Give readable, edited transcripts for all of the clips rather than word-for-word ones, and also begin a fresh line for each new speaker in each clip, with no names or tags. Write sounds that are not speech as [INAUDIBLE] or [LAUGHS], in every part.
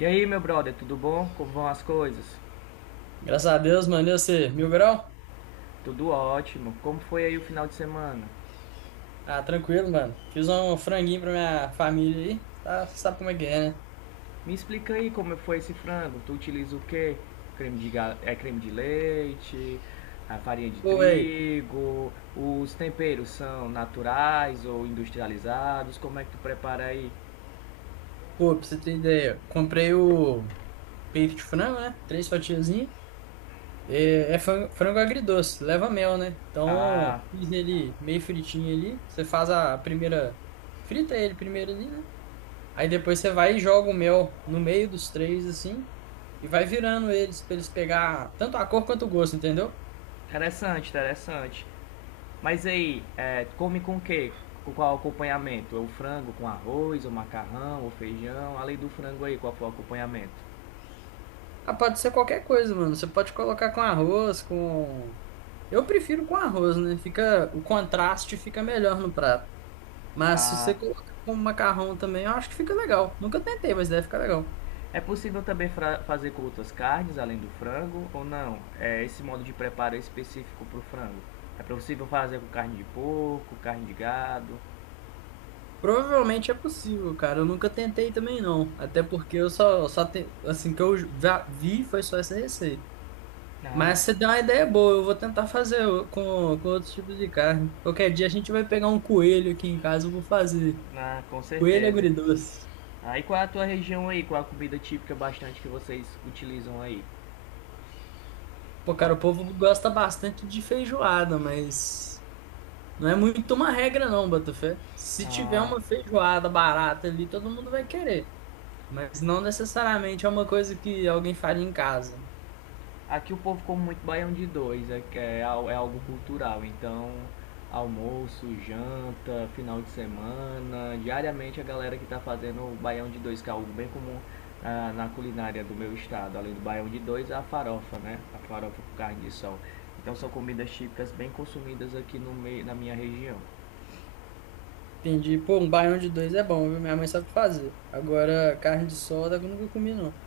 E aí, meu brother, tudo bom? Como vão as coisas?
Graças a Deus, mano. E você, mil grau?
Tudo ótimo. Como foi aí o final de semana?
Ah, tranquilo, mano. Fiz um franguinho pra minha família aí. Tá, sabe como é que é, né?
Me explica aí como foi esse frango. Tu utiliza o quê? Creme de, creme de leite, a farinha de
Pô, véi.
trigo, os temperos são naturais ou industrializados? Como é que tu prepara aí?
Pô, pra você ter ideia, comprei o peito de frango, né? Três fatiazinhas. É frango, frango agridoce, leva mel, né?
Ah,
Então, fiz ele meio fritinho ali. Você faz a primeira. Frita ele primeiro ali, né? Aí depois você vai e joga o mel no meio dos três, assim. E vai virando eles pra eles pegar tanto a cor quanto o gosto, entendeu?
interessante, interessante. Mas aí, come com o quê? Com qual acompanhamento? O frango com arroz, o macarrão, o feijão? Além do frango aí, qual foi o acompanhamento?
Ah, pode ser qualquer coisa, mano. Você pode colocar com arroz, com. Eu prefiro com arroz, né? Fica... O contraste fica melhor no prato. Mas se
Ah,
você colocar com macarrão também, eu acho que fica legal. Nunca tentei, mas deve ficar legal.
é possível também fazer com outras carnes além do frango ou não? É, esse modo de preparo é específico para o frango. É possível fazer com carne de porco, carne de gado?
Provavelmente é possível, cara. Eu nunca tentei também, não. Até porque eu só te... assim que eu já vi foi só essa receita.
Ah,
Mas você deu uma ideia boa, eu vou tentar fazer o- com outros tipos de carne. Qualquer dia a gente vai pegar um coelho aqui em casa, eu vou fazer.
ah, com
Coelho
certeza.
agridoce.
Aí ah, qual é a tua região aí? Qual é a comida típica bastante que vocês utilizam aí?
Pô, cara, o povo gosta bastante de feijoada, mas não é muito uma regra, não, Botafé. Se tiver
Ah,
uma feijoada barata ali, todo mundo vai querer. Mas não necessariamente é uma coisa que alguém faria em casa.
aqui o povo come muito baião de dois, é algo cultural. Então, almoço, janta, final de semana, diariamente a galera que está fazendo o baião de dois, que é algo bem comum ah, na culinária do meu estado. Além do baião de dois, a farofa, né? A farofa com carne de sol. Então, são comidas típicas bem consumidas aqui no meio, na minha região.
Entendi. Pô, um baião de dois é bom, viu? Minha mãe sabe fazer. Agora, carne de solda eu nunca comi, não.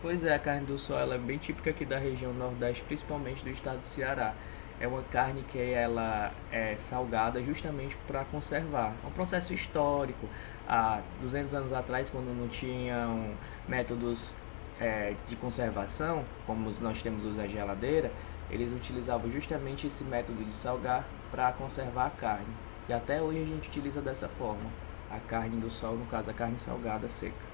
Pois é, a carne do sol ela é bem típica aqui da região Nordeste, principalmente do estado do Ceará. É uma carne que ela é salgada justamente para conservar. É um processo histórico. Há 200 anos atrás, quando não tinham métodos de conservação, como nós temos hoje a geladeira, eles utilizavam justamente esse método de salgar para conservar a carne. E até hoje a gente utiliza dessa forma, a carne do sol, no caso a carne salgada seca.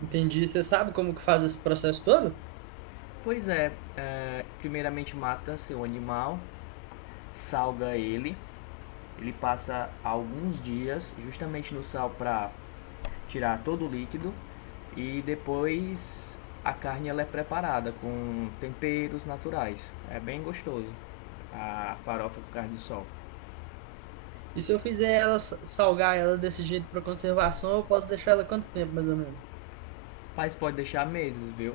Entendi. Você sabe como que faz esse processo todo?
Pois é, primeiramente mata seu animal, salga ele, ele passa alguns dias justamente no sal para tirar todo o líquido e depois a carne ela é preparada com temperos naturais. É bem gostoso a farofa com carne de sol.
E se eu fizer ela sa- salgar ela desse jeito para conservação, eu posso deixar ela quanto tempo, mais ou menos?
Mas pode deixar meses, viu?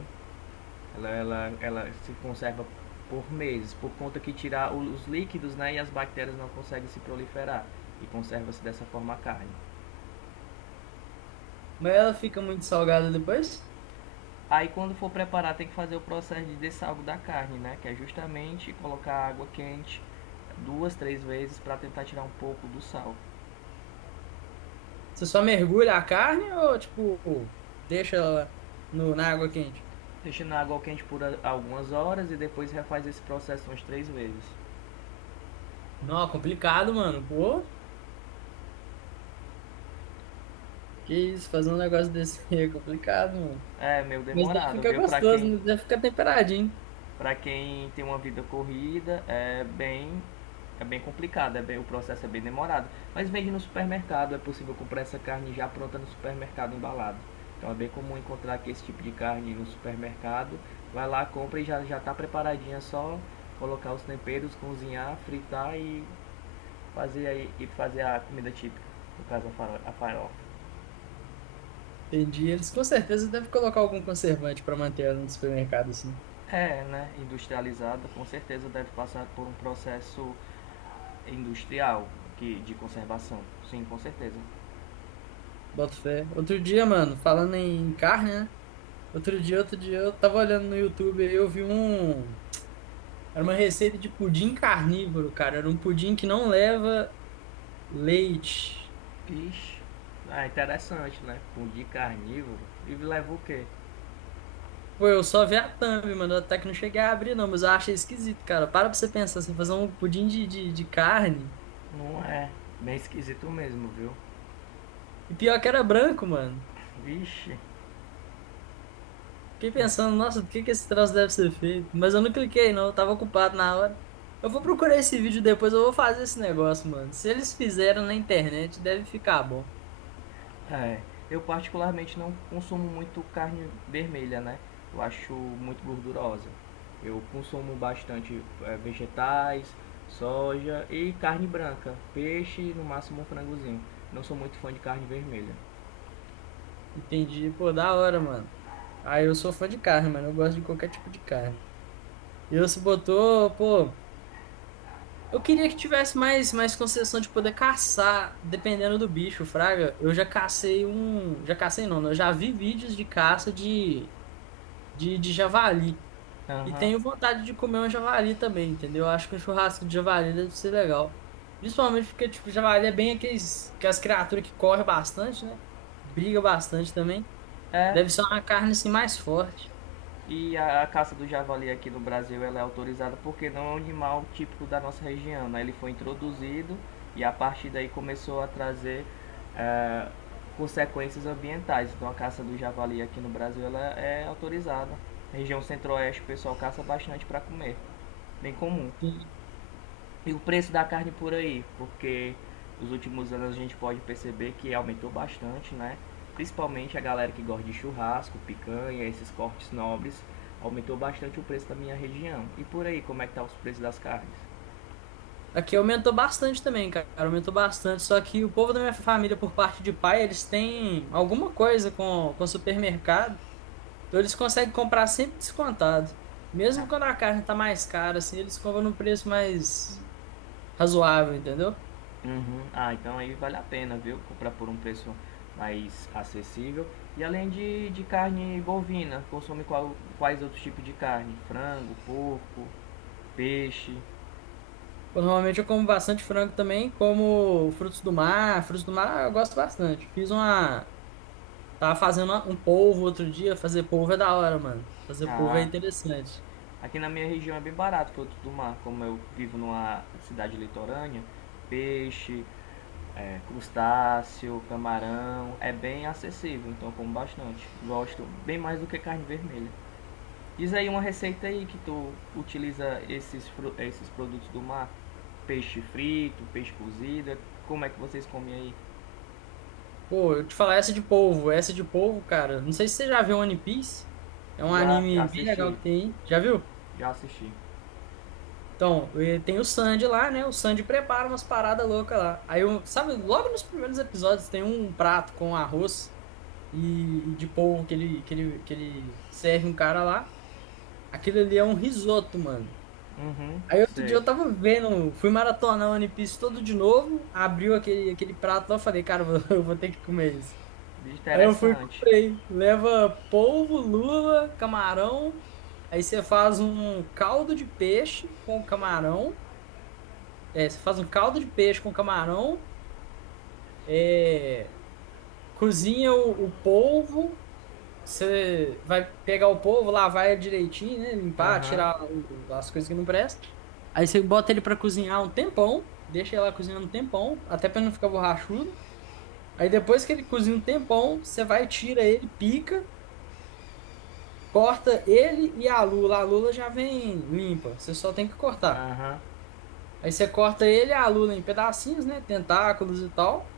Ela se conserva por meses, por conta que tirar os líquidos né, e as bactérias não conseguem se proliferar e conserva-se dessa forma a carne.
Mas ela fica muito salgada depois?
Aí quando for preparar tem que fazer o processo de dessalgo da carne, né? Que é justamente colocar água quente duas, três vezes para tentar tirar um pouco do sal.
Você só mergulha a carne ou, tipo, deixa ela no, na água quente?
Deixando a água quente por algumas horas e depois refaz esse processo umas três vezes.
Não, complicado, mano. Pô, que isso, fazer um negócio desse aí é complicado, mano.
É meio
Mas deve
demorado,
ficar
viu?
gostoso, né? Deve ficar temperadinho.
Para quem tem uma vida corrida, é bem complicado, é bem, o processo é bem demorado. Mas vende no supermercado, é possível comprar essa carne já pronta no supermercado embalada. Então é bem comum encontrar aqui esse tipo de carne no supermercado. Vai lá, compra e já já está preparadinha, é só colocar os temperos, cozinhar, fritar e fazer aí e fazer a comida típica, no caso a farofa.
Entendi. Eles com certeza devem colocar algum conservante pra manter ela no supermercado, assim.
É, né? Industrializada, com certeza deve passar por um processo industrial que, de conservação. Sim, com certeza.
Boto fé. Outro dia, mano, falando em carne, né? Outro dia, eu tava olhando no YouTube e eu vi um. Era uma receita de pudim carnívoro, cara. Era um pudim que não leva leite.
Ixi, é interessante, né? Pão carnívoro. E leva o quê?
Pô, eu só vi a thumb, mano. Até que não cheguei a abrir, não, mas eu achei esquisito, cara. Para pra você pensar, você fazer um pudim de carne.
Não é. Bem esquisito mesmo, viu?
E pior que era branco, mano.
Vixe.
Fiquei pensando, nossa, do que esse troço deve ser feito? Mas eu não cliquei, não. Eu tava ocupado na hora. Eu vou procurar esse vídeo depois, eu vou fazer esse negócio, mano. Se eles fizeram na internet, deve ficar bom.
É. Eu particularmente não consumo muito carne vermelha, né? Eu acho muito gordurosa. Eu consumo bastante vegetais, soja e carne branca. Peixe e no máximo um frangozinho. Não sou muito fã de carne vermelha.
Entendi. Pô, da hora, mano. Ah, eu sou fã de carne, mano. Eu gosto de qualquer tipo de carne. E eu se botou, pô. Eu queria que tivesse mais concessão de poder caçar, dependendo do bicho, fraga. Eu já cacei um. Já cacei não, né? Eu já vi vídeos de caça de javali. E
Aham.
tenho vontade de comer um javali também, entendeu? Eu acho que um churrasco de javali deve ser legal. Principalmente porque, tipo, javali é bem aqueles, aquelas criaturas que correm bastante, né? Briga bastante também.
É,
Deve ser uma carne, assim, mais forte.
e a caça do javali aqui no Brasil ela é autorizada porque não é um animal típico da nossa região. Né? Ele foi introduzido e a partir daí começou a trazer eh, consequências ambientais. Então a caça do javali aqui no Brasil ela é autorizada. Região centro-oeste o pessoal caça bastante para comer, bem comum. E o preço da carne por aí, porque nos últimos anos a gente pode perceber que aumentou bastante, né? Principalmente a galera que gosta de churrasco, picanha, esses cortes nobres, aumentou bastante o preço da minha região. E por aí, como é que tá os preços das carnes?
Aqui aumentou bastante também, cara. Aumentou bastante. Só que o povo da minha família, por parte de pai, eles têm alguma coisa com supermercado. Então eles conseguem comprar sempre descontado. Mesmo
Ah,
quando a carne tá mais cara, assim, eles compram num preço mais razoável, entendeu?
uhum. Ah, então aí vale a pena, viu? Comprar por um preço mais acessível. E além de carne bovina, consome quais outros tipos de carne? Frango, porco, peixe.
Pô, normalmente eu como bastante frango também, como frutos do mar. Frutos do mar eu gosto bastante. Fiz uma. Tava fazendo uma- um polvo outro dia. Fazer polvo é da hora, mano. Fazer polvo é
Ah,
interessante.
aqui na minha região é bem barato frutos do mar, como eu vivo numa cidade litorânea, peixe, crustáceo, camarão, é bem acessível, então eu como bastante. Gosto bem mais do que carne vermelha. Diz aí uma receita aí que tu utiliza esses, esses produtos do mar, peixe frito, peixe cozido, como é que vocês comem aí?
Pô, eu te falar essa de polvo, cara. Não sei se você já viu One Piece. É um
Já, já
anime bem legal
assisti,
que tem aí. Já viu?
já assisti.
Então, tem o Sandy lá, né? O Sandy prepara umas paradas loucas lá. Aí, eu, sabe, logo nos primeiros episódios tem um prato com arroz e de polvo que ele serve um cara lá. Aquilo ali é um risoto, mano.
Uhum,
Aí outro dia
sei.
eu tava vendo, fui maratonar o One Piece todo de novo, abriu aquele prato lá, eu falei, cara, [LAUGHS] eu vou ter que comer isso. Aí eu fui e
Interessante.
comprei. Leva polvo, lula, camarão. Aí você faz um caldo de peixe com camarão. É, você faz um caldo de peixe com camarão. É, cozinha o polvo. Você vai pegar o polvo, lavar ele direitinho, né? Limpar,
Aham,
tirar o- as coisas que não prestam. Aí você bota ele para cozinhar um tempão. Deixa ele lá cozinhando um tempão, até para não ficar borrachudo. Aí depois que ele cozinha um tempão, você vai, tira ele, pica. Corta ele e a lula. A lula já vem limpa, você só tem que cortar.
aham,
Aí você corta ele e a lula em pedacinhos, né? Tentáculos e tal.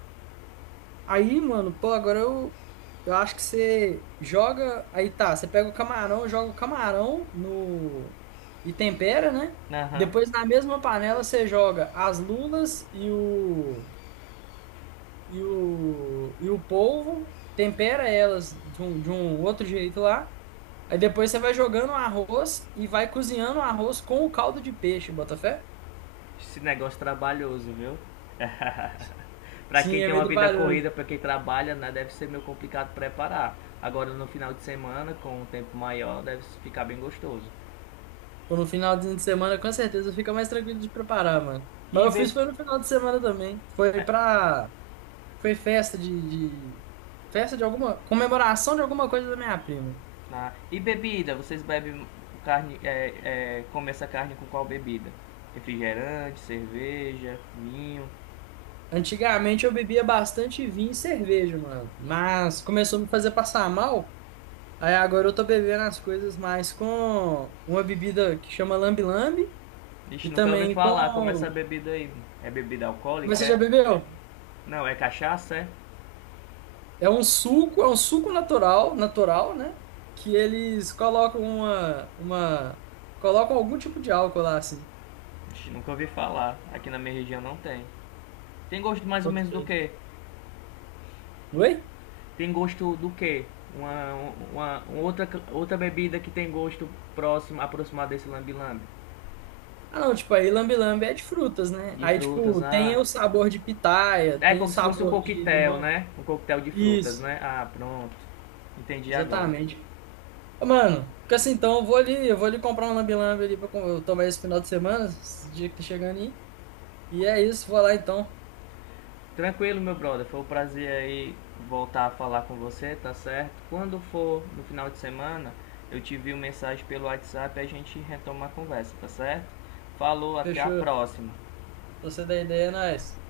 Aí, mano, pô, agora eu acho que você joga. Aí tá, você pega o camarão, joga o camarão no. E tempera, né?
aham.
Depois na mesma panela você joga as lulas e o polvo, tempera elas de um outro jeito lá. Aí depois você vai jogando o arroz e vai cozinhando o arroz com o caldo de peixe, bota fé?
Esse negócio trabalhoso, viu? [LAUGHS] Pra
Sim,
quem
é
tem
meio
uma vida corrida,
trabalhoso.
pra quem trabalha, né, deve ser meio complicado preparar. Agora no final de semana, com um tempo maior, deve ficar bem gostoso.
Pô, no finalzinho de semana, com certeza, fica mais tranquilo de preparar, mano. Mas
E,
eu
be...
fiz foi no final de semana também. Foi pra. Foi festa de- Festa de alguma. Comemoração de alguma coisa da minha prima.
ah, e bebida, vocês bebem carne, comem essa carne com qual bebida? Refrigerante, cerveja, vinho.
Antigamente eu bebia bastante vinho e cerveja, mano. Mas começou a me fazer passar mal. Aí agora eu tô bebendo as coisas mais com uma bebida que chama lambe-lambe e
Ixi, nunca ouvi
também
falar como é essa
com.
bebida aí. É bebida
Mas
alcoólica,
você já
é?
bebeu?
Não, é cachaça, é?
É um suco natural, natural, né? Que eles colocam colocam algum tipo de álcool lá, assim.
Ixi, nunca ouvi falar. Aqui na minha região não tem. Tem gosto mais ou
Boto
menos do
fé.
que?
Oi?
Tem gosto do quê? Uma, uma outra, outra bebida que tem gosto próximo, aproximado desse lambi-lambi.
Ah, não, tipo, aí lambe-lambe é de frutas, né?
De
Aí,
frutas,
tipo, tem
ah.
o sabor de pitaia,
É
tem o
como se fosse um
sabor de
coquetel,
limão.
né? Um coquetel de frutas,
Isso,
né? Ah, pronto. Entendi agora.
exatamente. Ô, mano, fica assim, então, eu vou ali comprar um lambe-lambe ali pra com- eu tomar esse final de semana, esse dia que tá chegando aí. E é isso, vou lá então.
Tranquilo, meu brother. Foi um prazer aí voltar a falar com você, tá certo? Quando for no final de semana, eu te envio mensagem pelo WhatsApp e a gente retoma a conversa, tá certo? Falou, até a
Fechou. Se
próxima.
você dá ideia, é nóis.